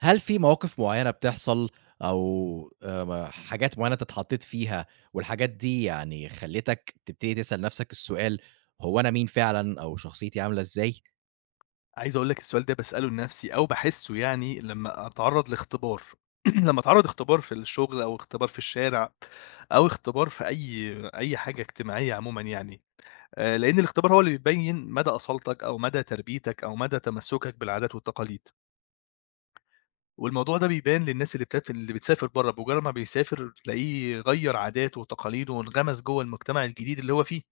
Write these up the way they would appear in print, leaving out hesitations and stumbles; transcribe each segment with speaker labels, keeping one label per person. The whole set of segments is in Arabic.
Speaker 1: هل في مواقف معيّنة بتحصل أو حاجات معيّنة أنت اتحطّيت فيها، والحاجات دي يعني خلّتك تبتدي تسأل نَفْسك السؤال: هو أنا مين فعلًا، أو شخصيتي عاملة إزاي؟
Speaker 2: عايز أقول لك السؤال ده باسأله لنفسي أو باحسّه يعني لمّا أتعرّض لاختبار. لمّا أتعرّض اختبار في الشغل أو اختبار في الشارع أو اختبار في أي حاجة اجتماعية عمومًا يعني. لإن الاختبار هو اللي بيبيّن مدى أصالتك أو مدى تربيتك أو مدى تمسّكك بالعادات والتقاليد. والموضوع ده بيبان للناس اللي بتسافر برّه، بمجرّد ما بيسافر تلاقيه غيّر عاداته وتقاليده وانغمس جوّه المجتمع الجديد اللي هو فيه.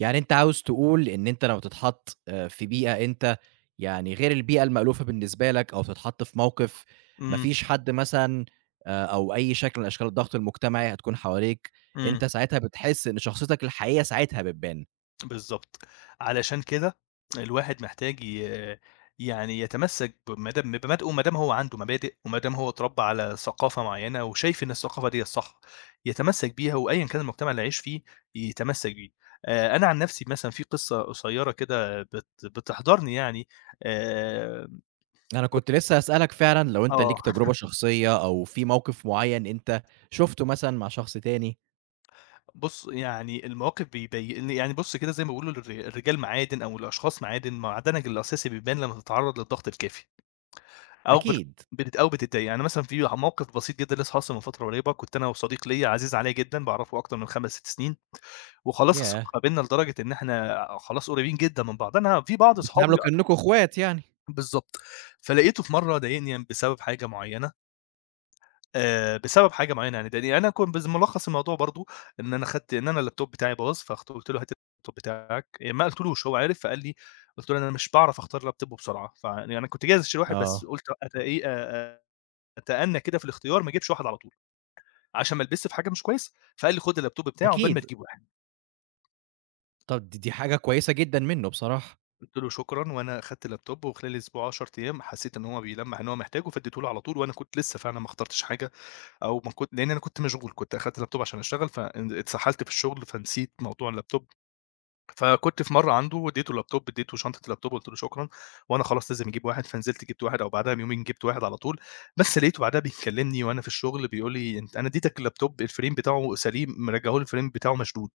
Speaker 1: يعني أنت عاوز تقول إن أنت لمّا تتحَط في بيئة أنت يعني غير البيئة المألوفة بالنسبة لك، أو تتحَط في موقِف ما
Speaker 2: إمم،
Speaker 1: فيش حد مثلًا، أو أي شكل من أشكال الضغط المجتمعي هتكون حواليك،
Speaker 2: إمم.
Speaker 1: أنت ساعتها بتحس إن شخصيتك الحقيقية ساعتها بتبان.
Speaker 2: بالضبط. علشان كده الواحد محتاج يعني يتمسّك بمبادئه ما دام هو عنده مبادئ وما دام هو اتربى على ثقافة معيّنة وشايف إن الثقافة دي الصح. يتمسّك بيها وأيًا كان المجتمع اللي هيعيش فيه يتمسّك بيه. أنا عن نفسي مثلًا في قصة قصيّرة كده بتحضرني يعني آآ
Speaker 1: أنا كنت لسه هاسألك فعلًا لو أنت ليك
Speaker 2: آه.
Speaker 1: تجربة شخصية، أو في موقف معيّن أنت شُفته مثلًا مع شخص تاني.
Speaker 2: بُص، يعني المواقف بيبي يعني بُص كده زي ما بيقولوا الرجال معادن أو الأشخاص معادن، معدنك الأساسي بيبان لمّا تتعرّض للضغط الكافي. أو بت
Speaker 1: أكيد.
Speaker 2: بت أو بتتضايقي. يعني مثلًا في موقف بسيط جدًا لسه حاصل من فترة قريبة، كنت أنا وصديق ليّا عزيز عليّا جدًا باعرفه أكتر من 5، 6 سنين. وخلاص
Speaker 1: ياه!
Speaker 2: الصداقة بيننا لدرجة إن إحنا خلاص قريبين جدًا من بعض، أنا في بعض أصحابي.
Speaker 1: بتتعاملوا كإنكم أخوات يعني.
Speaker 2: بالضبط. فلقيته في مرة ضايقني بسبب حاجة معيّنة. يعني ضايقني. أنا كنت بس ملخص الموضوع برضه إن أنا خدت إن أنا اللابتوب بتاعي باظ. قُلت له: "هات اللابتوب بتاعك." يعني ما قلتلوش، هو عرف فقال لي قلت له: "أنا مش باعرف أختار لابتوب بسرعة." فيعني أنا كنت جاهز أشتري واحد بس
Speaker 1: آه،
Speaker 2: قلت أتأيه أتأنّى كده في الاختيار، ما اجيبش واحد على طول. عشان ما البسّه في حاجة مش كويسة. فقال لي خُد اللابتوب بتاعي عقبال ما
Speaker 1: أكيد.
Speaker 2: تجيب واحد.
Speaker 1: طب دي حاجة كويسة جدًا منّه بصراحة.
Speaker 2: قُلت له: "شكرًا." وأنا أخدت اللابتوب وخلال أسبوع، 10 أيام حسّيت إن هو بيلمّح إن هو محتاجه، فاديته له على طول وأنا كنت لسّه فعلًا ما اخترتش حاجة. أو ما كنت لإن أنا كنت مشغول، كنت أخدت اللابتوب عشان أشتغل، فان اتسحلت في الشغل، فنسيت موضوع اللابتوب. فكنت في مرّة عنده واديته اللابتوب، اديته شنطة اللابتوب قُلت له: "شكرًا، وأنا خلاص لازم أجيب واحد." فنزلت جبت واحد أو بعدها بيومين جبت واحد على طول. بس لقيته بعدها بيكلمني وأنا في الشغل بيقول لي: "أنت أنا اديتك اللابتوب الframe بتاعه سليم، مرجّعه لي الframe بتاعه مشدود."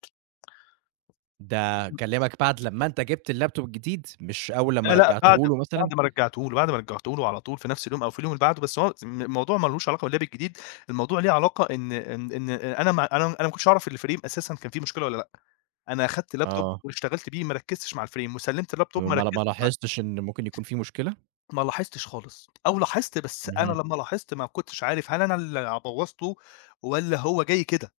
Speaker 1: ده كلّمك بعد لمّا أنت جِبت اللابتوب الجديد، مش أول
Speaker 2: لا،
Speaker 1: لمّا
Speaker 2: لأ،
Speaker 1: رجّعته له مثلًا؟
Speaker 2: بعد ما رجّعته له على طول في نفس اليوم أو في اليوم اللي بعده. بس هو الموضوع ما لوش علاقة باللاب الجديد. الموضوع ليه علاقة إن أنا ما أنا أنا ما كنتش أعرف الframe أساسًا كان فيه مشكلة والّا لأ. أنا أخدت لابتوب
Speaker 1: آه.
Speaker 2: واشتغلت بيه ما ركّزتش مع الframe وسلِّمت اللابتوب ما
Speaker 1: ما
Speaker 2: ركّزتش.
Speaker 1: لاحظتش إن ممكن يكون في مشكلة؟
Speaker 2: ما لاحظتش خالص. أو لاحظت بس أنا
Speaker 1: اهم.
Speaker 2: لمّا لاحظت ما كنتش عارف هل أنا اللي بوّظته والّا هو جاي كده.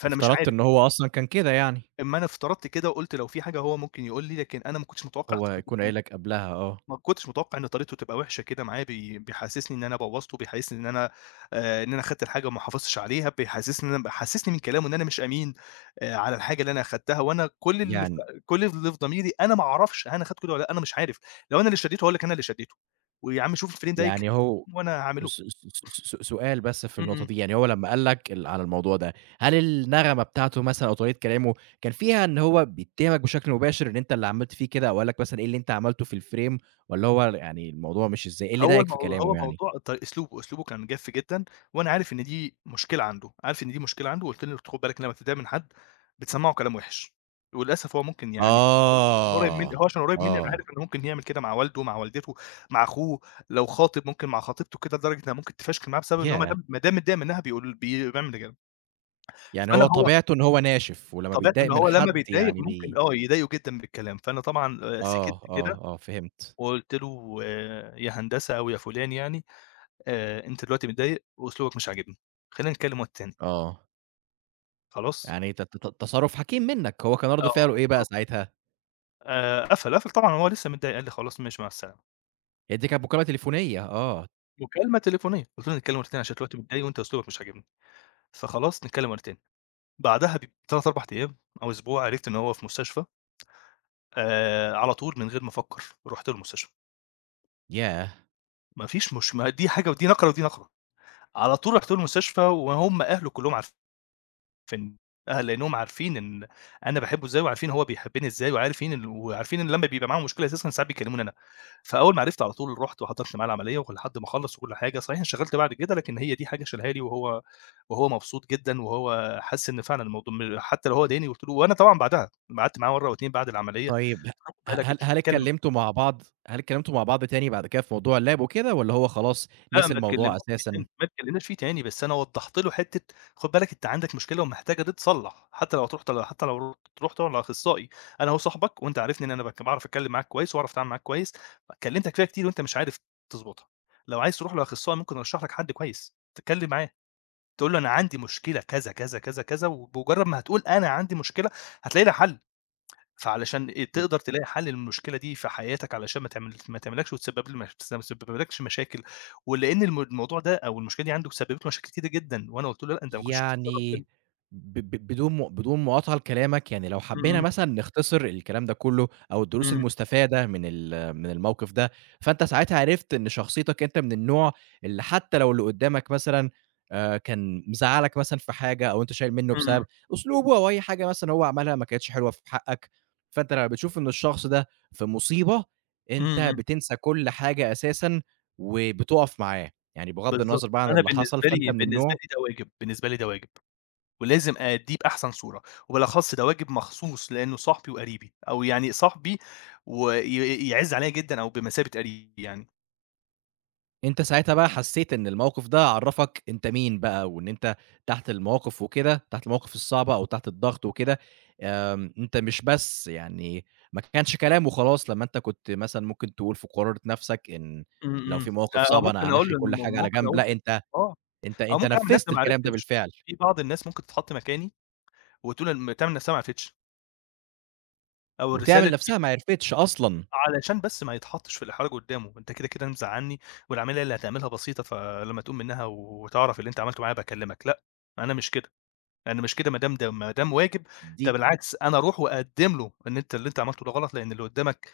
Speaker 2: فأنا مش
Speaker 1: افترضت
Speaker 2: عارف.
Speaker 1: إن هو أصلًا كان كده يعني.
Speaker 2: أمّا أنا افترضت كده وقُلت لو في حاجة هو ممكن يقول لي، لكن أنا
Speaker 1: هو يكون قايل لك قبلها آه.
Speaker 2: ما كنتش متوقع إن طريقته تبقى وحشة كده معايا. بيحسسني إن أنا بوّظته، بيحسسني إن أنا إن أنا خدت الحاجة وما حافظتش عليها. بيحسسني من كلامه إن أنا مش أمين على الحاجة اللي أنا أخدتها. وأنا
Speaker 1: يعني
Speaker 2: كل اللي في ضميري أنا ما أعرفش أنا أخدت كده والّا لأ. أنا مش عارف. لو أنا اللي شديته هاقول لك أنا اللي شديته، ويا عم شوف الframe ده
Speaker 1: يعني هو
Speaker 2: وأنا هاعمله.
Speaker 1: س س س س سؤال بس في
Speaker 2: إمم،
Speaker 1: النقطة
Speaker 2: إمم.
Speaker 1: دي، يعني هو لمّا قال لك على الموضوع ده، هل النغمة بتاعته مثلًا أو طريقة كلامه كان فيها إن هو بيتهمك بشكل مباشر إن أنت اللي عملت فيه كده؟ أو قال لك مثلًا إيه اللي أنت عملته في الframe؟ والّا هو يعني الموضوع مش إزاي، إيه اللي ضايقك في كلامه
Speaker 2: هو
Speaker 1: يعني؟
Speaker 2: موضوع أسلوبه، أسلوبه كان جاف جدًا. وأنا عارف إن دي مشكلة عنده، عارف إن دي مشكلة عنده. وقُلت له خُد بالك لمّا بتتضايق من حد بتسمّعه كلام وِحِش. وللأسف هو ممكن يعني قريب مني،
Speaker 1: آه،
Speaker 2: هو عشان قريب مني أنا
Speaker 1: آه.
Speaker 2: عارف إنه ممكن يعمل كده مع والده، مع والدته، مع أخوه. لو خاطب ممكن مع خطيبته كده لدرجة إنها ممكن تفشكل معاه بسبب إن هو ما
Speaker 1: ياه!
Speaker 2: دام ما دام متضايق منها بيقول بي بيعمل كده.
Speaker 1: يعني هو
Speaker 2: هو
Speaker 1: طبيعته إن هو ناشف، ولمّا
Speaker 2: طبيعته إن
Speaker 1: بيتضايق من
Speaker 2: هو لمّا
Speaker 1: حد
Speaker 2: بيتضايق
Speaker 1: يعني
Speaker 2: ممكن
Speaker 1: بي،
Speaker 2: يضايقه جدًا بالكلام. فأنا طبعًا سكِت
Speaker 1: آه،
Speaker 2: كده
Speaker 1: آه، آه، فهمت.
Speaker 2: وقُلت له: "يا هندسة أو يا فُلان يعني، أنت دلوقتي متضايق وأسلوبك مش عاجبني. خلّينا نتكلّم وقت تاني،
Speaker 1: آه،
Speaker 2: خلاص؟"
Speaker 1: يعني ت ت ت تصرُّف حكيم منّك، هو كان رَد
Speaker 2: آه.
Speaker 1: فعله إيه بقى ساعتها؟
Speaker 2: قفل طبعًا وهو لسه متضايق، قال لي: "خلاص ماشي مع السلامة."
Speaker 1: هي دي كانت مكالمة تليفونية، آه.
Speaker 2: مكالمة تليفونية. قُلت له: "نتكلّم وقت تاني عشان دلوقتي متضايق وأنت أسلوبك مش عاجبني. فخلاص نتكلّم وقت تاني." بعدها ب 3، 4 أيام أو أسبوع عرفت إن هو في مستشفى. على طول من غير ما أفكّر، رُحت له المستشفى.
Speaker 1: ياه!
Speaker 2: ما فيش مش ما دي حاجة ودي نقرة ودي نقرة. على طول رُحت له المستشفى وهُم أهله كلّهم عارفين. في إن آه، لأنهم عارفين إن أنا باحبه إزاي، وعارفين هو بيحبني إزاي، وعارفين إن لمّا بيبقى معاهم مشكلة أساسًا ساعات بيكلموني أنا. فأول ما عرفت على طول رُحت وحضرت معاه العملية ولحد ما خلّص وكل حاجة. صحيح انشغلت بعد كده، لكن هي دي حاجة شالها لي وهو مبسوط جدًا. وهو حَس إن فعلًا الموضوع حتى لو هو ضايقني قُلت له. وأنا طبعًا بعدها قعدت معاه مرّة و2 بعد العملية.
Speaker 1: طيب
Speaker 2: خدت
Speaker 1: ه
Speaker 2: بالك
Speaker 1: هل هل
Speaker 2: اتكلم.
Speaker 1: اتكلمتوا مع بعض، هل اتكلمتوا مع بعض تاني بعد كده في موضوع اللاب وكده، والّا هو خلاص
Speaker 2: لأ، ما
Speaker 1: نسي الموضوع
Speaker 2: اتكلمناش فيه
Speaker 1: أساسًا؟
Speaker 2: تاني، ما اتكلمناش فيه تاني. بس أنا وضّحت له حتّة: خُد بالك أنت عندك مشكلة ومحتاجة تتصلّح، حتى لو تروح تقعد مع أخصائي. أنا أهو صاحبك وأنت عارفني إن أنا باعرف أتكلم معاك كويس وأعرف أتعامل معاك كويس. كلمتك فيها كتير وأنت مش عارف تضبطها. لو عايز تروح لأخصائي ممكن أرشّح لك حد كويس، تتكلم معاه، تقول له أنا عندي مشكلة كذا، كذا، كذا، كذا. وبمجرد ما هتقول أنا عندي مشكلة هتلاقي لها حل. فعلشان إيه، تقدر تلاقي حل للمشكلة دي في حياتك علشان ما تعملكش وتسبب ل ما تسببلكش مشاكل. ولإن الموضوع ده أو المشكلة دي عنده سببت له مشاكل كتيرة جدًا. وأنا قُلت له: "لأ، أنت ما كنتش تتصرّف كده."
Speaker 1: يعني ب ب بدون بدون مقاطعة لكلامك، يعني لو حبينا
Speaker 2: إمم،
Speaker 1: مثلًا نختصر الكلام ده كله أو الدروس
Speaker 2: إمم،
Speaker 1: المستفادة من الموقف ده، فأنت ساعتها عرفت إن شخصيتك أنت من النوع اللي حتى لو اللي قدّامك مثلًا كان مزعّلك مثلًا في حاجة، أو أنت شايل منّه
Speaker 2: إمم،
Speaker 1: بسبب أسلوبه أو أي حاجة مثلًا هو عملها ما كانتش حلوة في حقك، فأنت لمّا بتشوف إن الشخص ده في مصيبة، أنت
Speaker 2: إمم، إمم.
Speaker 1: بتنسى كل حاجة أساسًا وبتُقف معاه، يعني بغض
Speaker 2: بالضبط.
Speaker 1: النظر بقى عن
Speaker 2: أنا
Speaker 1: اللي حصل،
Speaker 2: بالنسبة
Speaker 1: فأنت
Speaker 2: لي
Speaker 1: من
Speaker 2: بالنسبة
Speaker 1: النوع.
Speaker 2: لي ده واجب، بالنسبة لي ده واجب. ولازم أأدّيه بأحسن صورة. وبالأخص ده واجب مخصوص لإنه صاحبي وقريبي. أو يعني صاحبي وي يعِز عليَّ جدًا أو بمثابة قريبي يعني.
Speaker 1: أنت ساعتها بقى حسّيت إن الموقف ده عرّفك أنت مين بقى، وإن أنت تحت المواقف وكده، تحت المواقف الصعبة أو تحت الضغط وكده، أنت مش بس يعني ما كانش كلام وخلاص. لمّا أنت كنت مثلًا ممكن تقول في قرارة نَفْسك إن
Speaker 2: إمم،
Speaker 1: لو
Speaker 2: إمم.
Speaker 1: في مواقف صعبة أنا
Speaker 2: ممكن أقول
Speaker 1: هانَحّي
Speaker 2: له
Speaker 1: كل حاجة على
Speaker 2: ممكن
Speaker 1: جنب،
Speaker 2: أقول،
Speaker 1: لأ أنت،
Speaker 2: آه.
Speaker 1: أنت
Speaker 2: أو
Speaker 1: أنت
Speaker 2: ممكن أعمل نفسي
Speaker 1: نفّذت
Speaker 2: ما
Speaker 1: الكلام ده
Speaker 2: عرفتش.
Speaker 1: بالفعل،
Speaker 2: في بعض الناس ممكن تتحط مكاني وتقول تعمل نفسها ما عرفتش، أو الرسالة
Speaker 1: وتعمل
Speaker 2: تجيب
Speaker 1: نَفْسها ما عرفتش أصلًا،
Speaker 2: علشان بس ما يتحطش في الإحراج قدّامه. أنت كده، كده مزعّلني والعملية اللي هتعملها بسيطة، فلمّا تقوم منها وتعرف اللي أنت عملته معايا باكلمك. لأ، أنا مش كده، أنا مش كده ما دام واجب.
Speaker 1: دي.
Speaker 2: ده بالعكس أنا أروح وأقدّم له إن أنت اللي أنت عملته ده غلط، لإن اللي قدّامك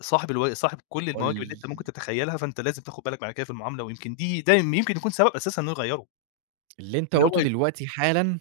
Speaker 2: صاحب كل
Speaker 1: قل،
Speaker 2: المواجب اللي أنت ممكن تتخيلها. فأنت لازم تاخد بالك بعد كده في المعاملة. ويمكن دي ده يمكن يكون سبب أساسًا إنه يغيّره.
Speaker 1: اللي أنت
Speaker 2: إن هو
Speaker 1: قُلته
Speaker 2: ي
Speaker 1: دلوقتي حالًا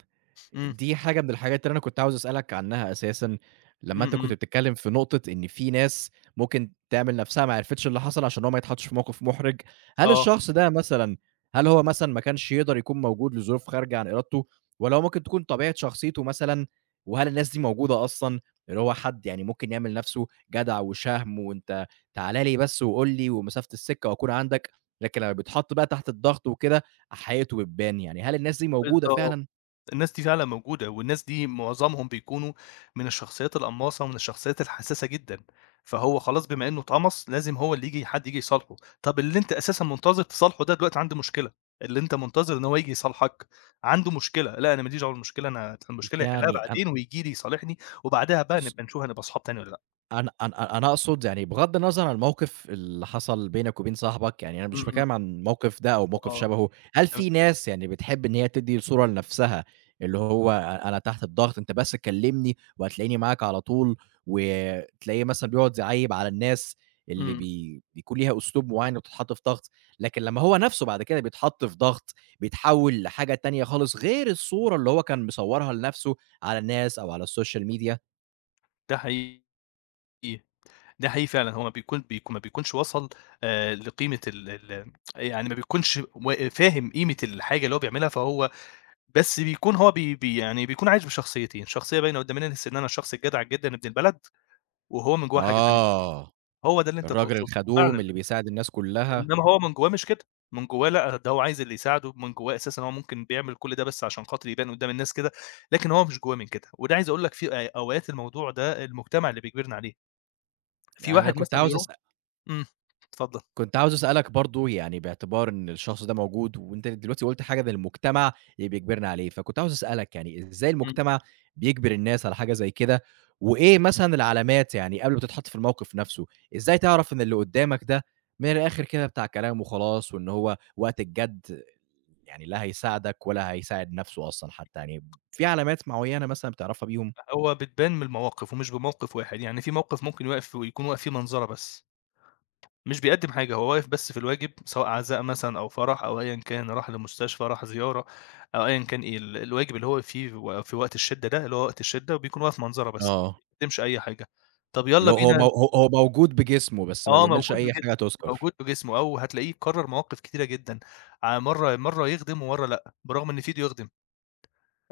Speaker 2: إمم،
Speaker 1: دي حاجة من الحاجات اللي أنا كنت عاوز أسألك عنها أساسًا. لمّا
Speaker 2: إمم،
Speaker 1: أنت كنت
Speaker 2: إمم،
Speaker 1: بتتكلم في نقطة إن في ناس ممكن تعمل نفسها ما عرفتش اللي حصل عشان هو ما يتحطش في موقف محرج، هل
Speaker 2: آه.
Speaker 1: الشخص ده مثلًا، هل هو مثلًا ما كانش يقدر يكون موجود لظروف خارجة عن إرادته، والّا هو ممكن تكون طبيعة شخصيته مثلًا؟ وهل الناس دي موجودة أصلًا، اللي هو حد يعني ممكن يعمل نفسه جدع وشهم، وأنت تعالَ لي بس وقُل لي ومسافة السكة وأكون عندك، لكن لمّا بيتحط بقى تحت الضغط وكده، حقيقته بتبان يعني؟ هل الناس دي موجودة
Speaker 2: بالضبط.
Speaker 1: فعلًا؟
Speaker 2: الناس دي فعلًا موجودة، والناس دي معظمهم بيكونوا من الشخصيات القماصة ومن الشخصيات الحساسة جدًا. فهو خلاص بما إنه اتقمص لازم هو اللي ييجي، حد ييجي يصالحه. طَب اللي أنت أساسًا منتظر تصالحه ده دلوقتي عنده مشكلة. اللي أنت منتظر إن هو ييجي يصالحك عنده مشكلة. لأ أنا ما ليش دعوة بالمشكلة، أنا المشكلة يحلها
Speaker 1: يعني
Speaker 2: بعدين وييجي لي يصالحني. وبعدها بقى
Speaker 1: بُص،
Speaker 2: نبقى نشوف هنبقى صحاب تاني والّا لأ.
Speaker 1: أنا أقصد يعني بغض النظر عن الموقف اللي حصل بينك وبين صاحبك، يعني أنا مش
Speaker 2: إمم، إمم،
Speaker 1: باتكلم عن الموقف ده أو موقف
Speaker 2: آه،
Speaker 1: شبهه. هل
Speaker 2: تمام،
Speaker 1: في ناس يعني بتحب إن هي تدّي صورة لنفسها، اللي هو أنا تحت الضغط أنت بس كلمني وهتلاقيني معاك على طول، وتلاقيه مثلًا بيقعد يعيّب على الناس اللي
Speaker 2: إمم.
Speaker 1: بيكون ليها أسلوب معيّن وبتتحط في ضغط، لكن لمّا هو نفسه بعد كده بيتحط في ضغط، بيتحول لحاجة تانية خالص غير الصورة اللي هو كان مصورها لنفسه على الناس أو على الSocial Media.
Speaker 2: ده حقيقي. ده حقيقي فعلًا. هو ما بيكونش وصل لقيمة ال ال يعني ما بيكونش فاهم قيمة الحاجة اللي هو بيعملها. فهو بس بيكون هو بي بي يعني بيكون عايش بشخصيتين، شخصية باينة قدّام الناس إن أنا الشخص الجدع جدًا ابن البلد. وهو من جواه حاجة تانية.
Speaker 1: آه.
Speaker 2: هو ده اللي أنت
Speaker 1: الراجل
Speaker 2: تقصده؟
Speaker 1: الخدوم
Speaker 2: فعلًا.
Speaker 1: اللي بيساعد الناس كلها.
Speaker 2: إنما هو من جواه مش كده. من جواه لأ، ده هو عايز اللي يساعده. من جواه أساسًا هو ممكن بيعمل كل ده بس عشان خاطر يبان قدّام الناس كده. لكن هو مش جواه من كده. وده عايز أقول لك في أوقات الموضوع ده المجتمع اللي بيجبرنا عليه. في
Speaker 1: أنا
Speaker 2: واحد
Speaker 1: كنت
Speaker 2: مثلًا
Speaker 1: عاوز
Speaker 2: يروح.
Speaker 1: أسأ
Speaker 2: إمم، اتفضل،
Speaker 1: كنت عاوز أسألك برضه يعني باعتبار إن الشخص ده موجود، وأنت دلوقتي قُلت حاجة إن المجتمع اللي بيجبرنا عليه، فكنت عاوز أسألك يعني إزاي
Speaker 2: إمم.
Speaker 1: المجتمع بيجبر الناس على حاجة زي كده؟ وإيه مثلًا العلامات يعني قبل ما تتحط في الموقف نفسه، إزاي تعرف إن اللي قدامك ده من الآخر كده بتاع كلام وخلاص، وإن هو وقت الجد يعني لا هيساعدك ولا هيساعد نفسه أصلًا حتى يعني، في علامات معينة مثلًا بتعرفها بيهم؟
Speaker 2: هو بتبان من المواقف ومش بموقف واحد. يعني في موقف ممكن يوقف ويكون واقف فيه منظرة بس. مش بيقدّم حاجة، هو واقف بس في الواجب سواء عزاء مثلًا أو فرح أو أيًا كان، راح لمستشفى، راح زيارة أو أيًا كان. إيه الواجب اللي هو واقف فيه و في وقت الشدة ده، اللي هو وقت الشدة وبيكون واقف منظرة بس،
Speaker 1: آه.
Speaker 2: ما بيقدّمش أي حاجة. طب يالّا
Speaker 1: اللي هو هو مو
Speaker 2: بينا.
Speaker 1: هو هو موجود بجسمه، بس ما
Speaker 2: آه،
Speaker 1: بيعملش
Speaker 2: موجود
Speaker 1: أي
Speaker 2: بجسمه.
Speaker 1: حاجة تُذكر.
Speaker 2: موجود بجسمه أو هتلاقيه كرّر مواقف كتيرة جدًا. مرّة يخدم ومرّة لأ، برغم إن في إيده يخدم.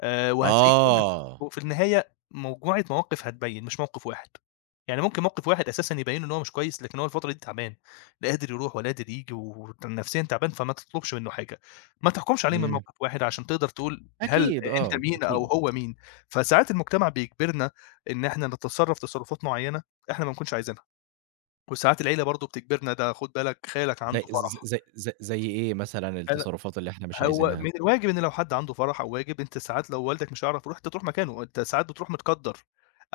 Speaker 2: وهتلاقيه كل.
Speaker 1: آه،
Speaker 2: وفي النهاية مجموعة مواقف هتبيّن مش موقف واحد. يعني ممكن موقف واحد أساسًا يبيّن إن هو مش كويس، لكن هو الفترة دي تعبان. لا قادر يروح ولا قادر ييجي ونفسيًا تعبان، فما تطلبش منّه حاجة. ما تحكمش عليه من
Speaker 1: إمم،
Speaker 2: موقف واحد عشان تقدر تقول هل
Speaker 1: أكيد
Speaker 2: أنت
Speaker 1: آه،
Speaker 2: مين أو
Speaker 1: أكيد.
Speaker 2: هو مين. فساعات المجتمع بيجبرنا إن إحنا نتصرّف تصرفات معيّنة إحنا ما نكونش عايزينها. وساعات العيلة برضه بتجبرنا، ده خُد بالك خالك
Speaker 1: زي
Speaker 2: عنده
Speaker 1: ز
Speaker 2: فرح.
Speaker 1: زي زي زي إيه مثلًا التصرفات اللي إحنا مش
Speaker 2: هو من
Speaker 1: عايزينها؟
Speaker 2: الواجب إن لو حد عنده فرح أو واجب، أنت ساعات لو والدك مش هيعرف يروح، أنت تروح مكانه. أنت ساعات بتروح متقدّر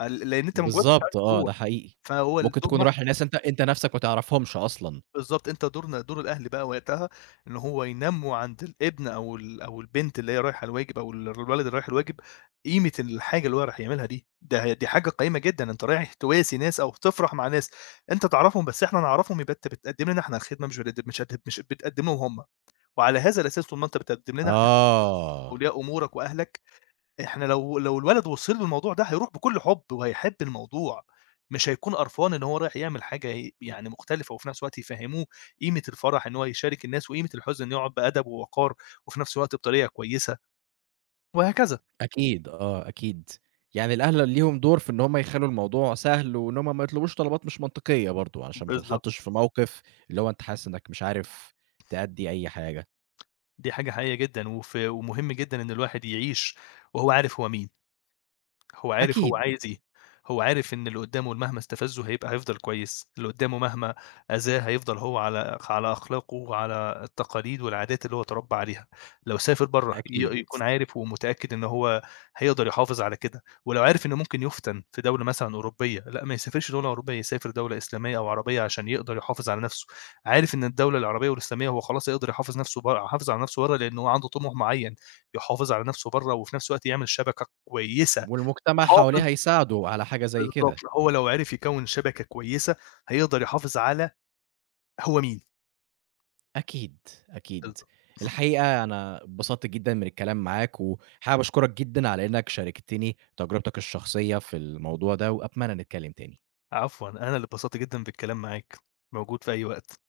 Speaker 2: لإن أنت من جواك مش عايز
Speaker 1: بالضبط آه،
Speaker 2: تروح.
Speaker 1: ده حقيقي.
Speaker 2: فهو
Speaker 1: ممكن
Speaker 2: الدور
Speaker 1: تكون
Speaker 2: مح
Speaker 1: رايح لناس أنت نَفْسك ما تعرفهمش أصلًا.
Speaker 2: بالضبط. دورنا دور الأهل بقى وقتها إن هو ينمّوا عند الابن أو البنت اللي هي رايحة الواجب أو ال الولد اللي رايح الواجب. قيمة الحاجة اللي هو رايح يعملها دي، ده هي دي حاجة قيّمة جدًا. أنت رايح تواسي ناس أو تفرح مع ناس أنت تعرفهم. بس إحنا نعرفهم يبقى أنت بتقدّم لنا إحنا الخدمة، مش بتقد مش هت مش بتقدّم لهم هم. وعلى هذا الأساس طول ما أنت بتقدّم لنا إحنا
Speaker 1: آه،
Speaker 2: أولياء أمورك وأهلك، إحنا لو الولد وصل له الموضوع ده هيروح بكل حُب وهيحب الموضوع. مش هيكون قرفان إن هو رايح يعمل حاجة يعني مختلفة. وفي نفس الوقت يفهّموه قيمة الفرح إن هو يشارك الناس، وقيمة الحزن إنه يقعد بأدب ووقار، وفي نفس الوقت بطريقة كويسة وهكذا.
Speaker 1: أكيد آه، أكيد. يعني الأهل ليهم دور في إن هم يخلّوا الموضوع سهل، وإن هم ما يطلبوش طلبات مش منطقية برضه، علشان ما
Speaker 2: بالضبط.
Speaker 1: تتحطّش في موقف اللي هو أنت حاسس إنّك مش عارف تأدّي أي حاجة.
Speaker 2: دي حاجة حقيقية جدًا. ومهم جدًا إن الواحد يعيش وهو عارف هو مين. هو عارف هو
Speaker 1: أكيد،
Speaker 2: عايز إيه. هو عارف إن اللي قدّامه مهما استفزّه هيفضل كويس، اللي قدّامه مهما أذاه هيفضل هو على على أخلاقه وعلى التقاليد والعادات اللي هو اتربى عليها. لو سافر برّه
Speaker 1: أكيد.
Speaker 2: يكون عارف ومتأكد إن هو هيقدر يحافظ على كده. ولو عارف إنه ممكن يُفتَن في دولة مثلًا أوروبية، لأ ما يسافرش دولة أوروبية، يسافر دولة إسلامية أو عربية عشان يقدر يحافظ على نَفْسه. عارف إن الدولة العربية والإسلامية هو خلاص هيقدر يحافظ على نَفْسه برّه لإن هو عنده طموح معيّن. يحافظ على نَفْسه برّه وفي نَفْس الوقت يعمل شبكة كويسة.
Speaker 1: والمجتمع
Speaker 2: محافظ
Speaker 1: حواليها يساعده على حاجة زي
Speaker 2: بالضبط.
Speaker 1: كده.
Speaker 2: هو لو عرف يكوّن شبكة كويسة، هيقدر يحافظ على هو مين.
Speaker 1: أكيد، أكيد.
Speaker 2: بالضبط.
Speaker 1: الحقيقة أنا اتبسطت جدًا من الكلام معاك، وحابب أشكرك جدًا على إنك شاركتني تجربتك الشخصية في الموضوع ده، وأتمنى نتكلم تاني.
Speaker 2: عفوًا، أنا اللي اتبسطت جدًا بالكلام معاك. موجود في أي وقت.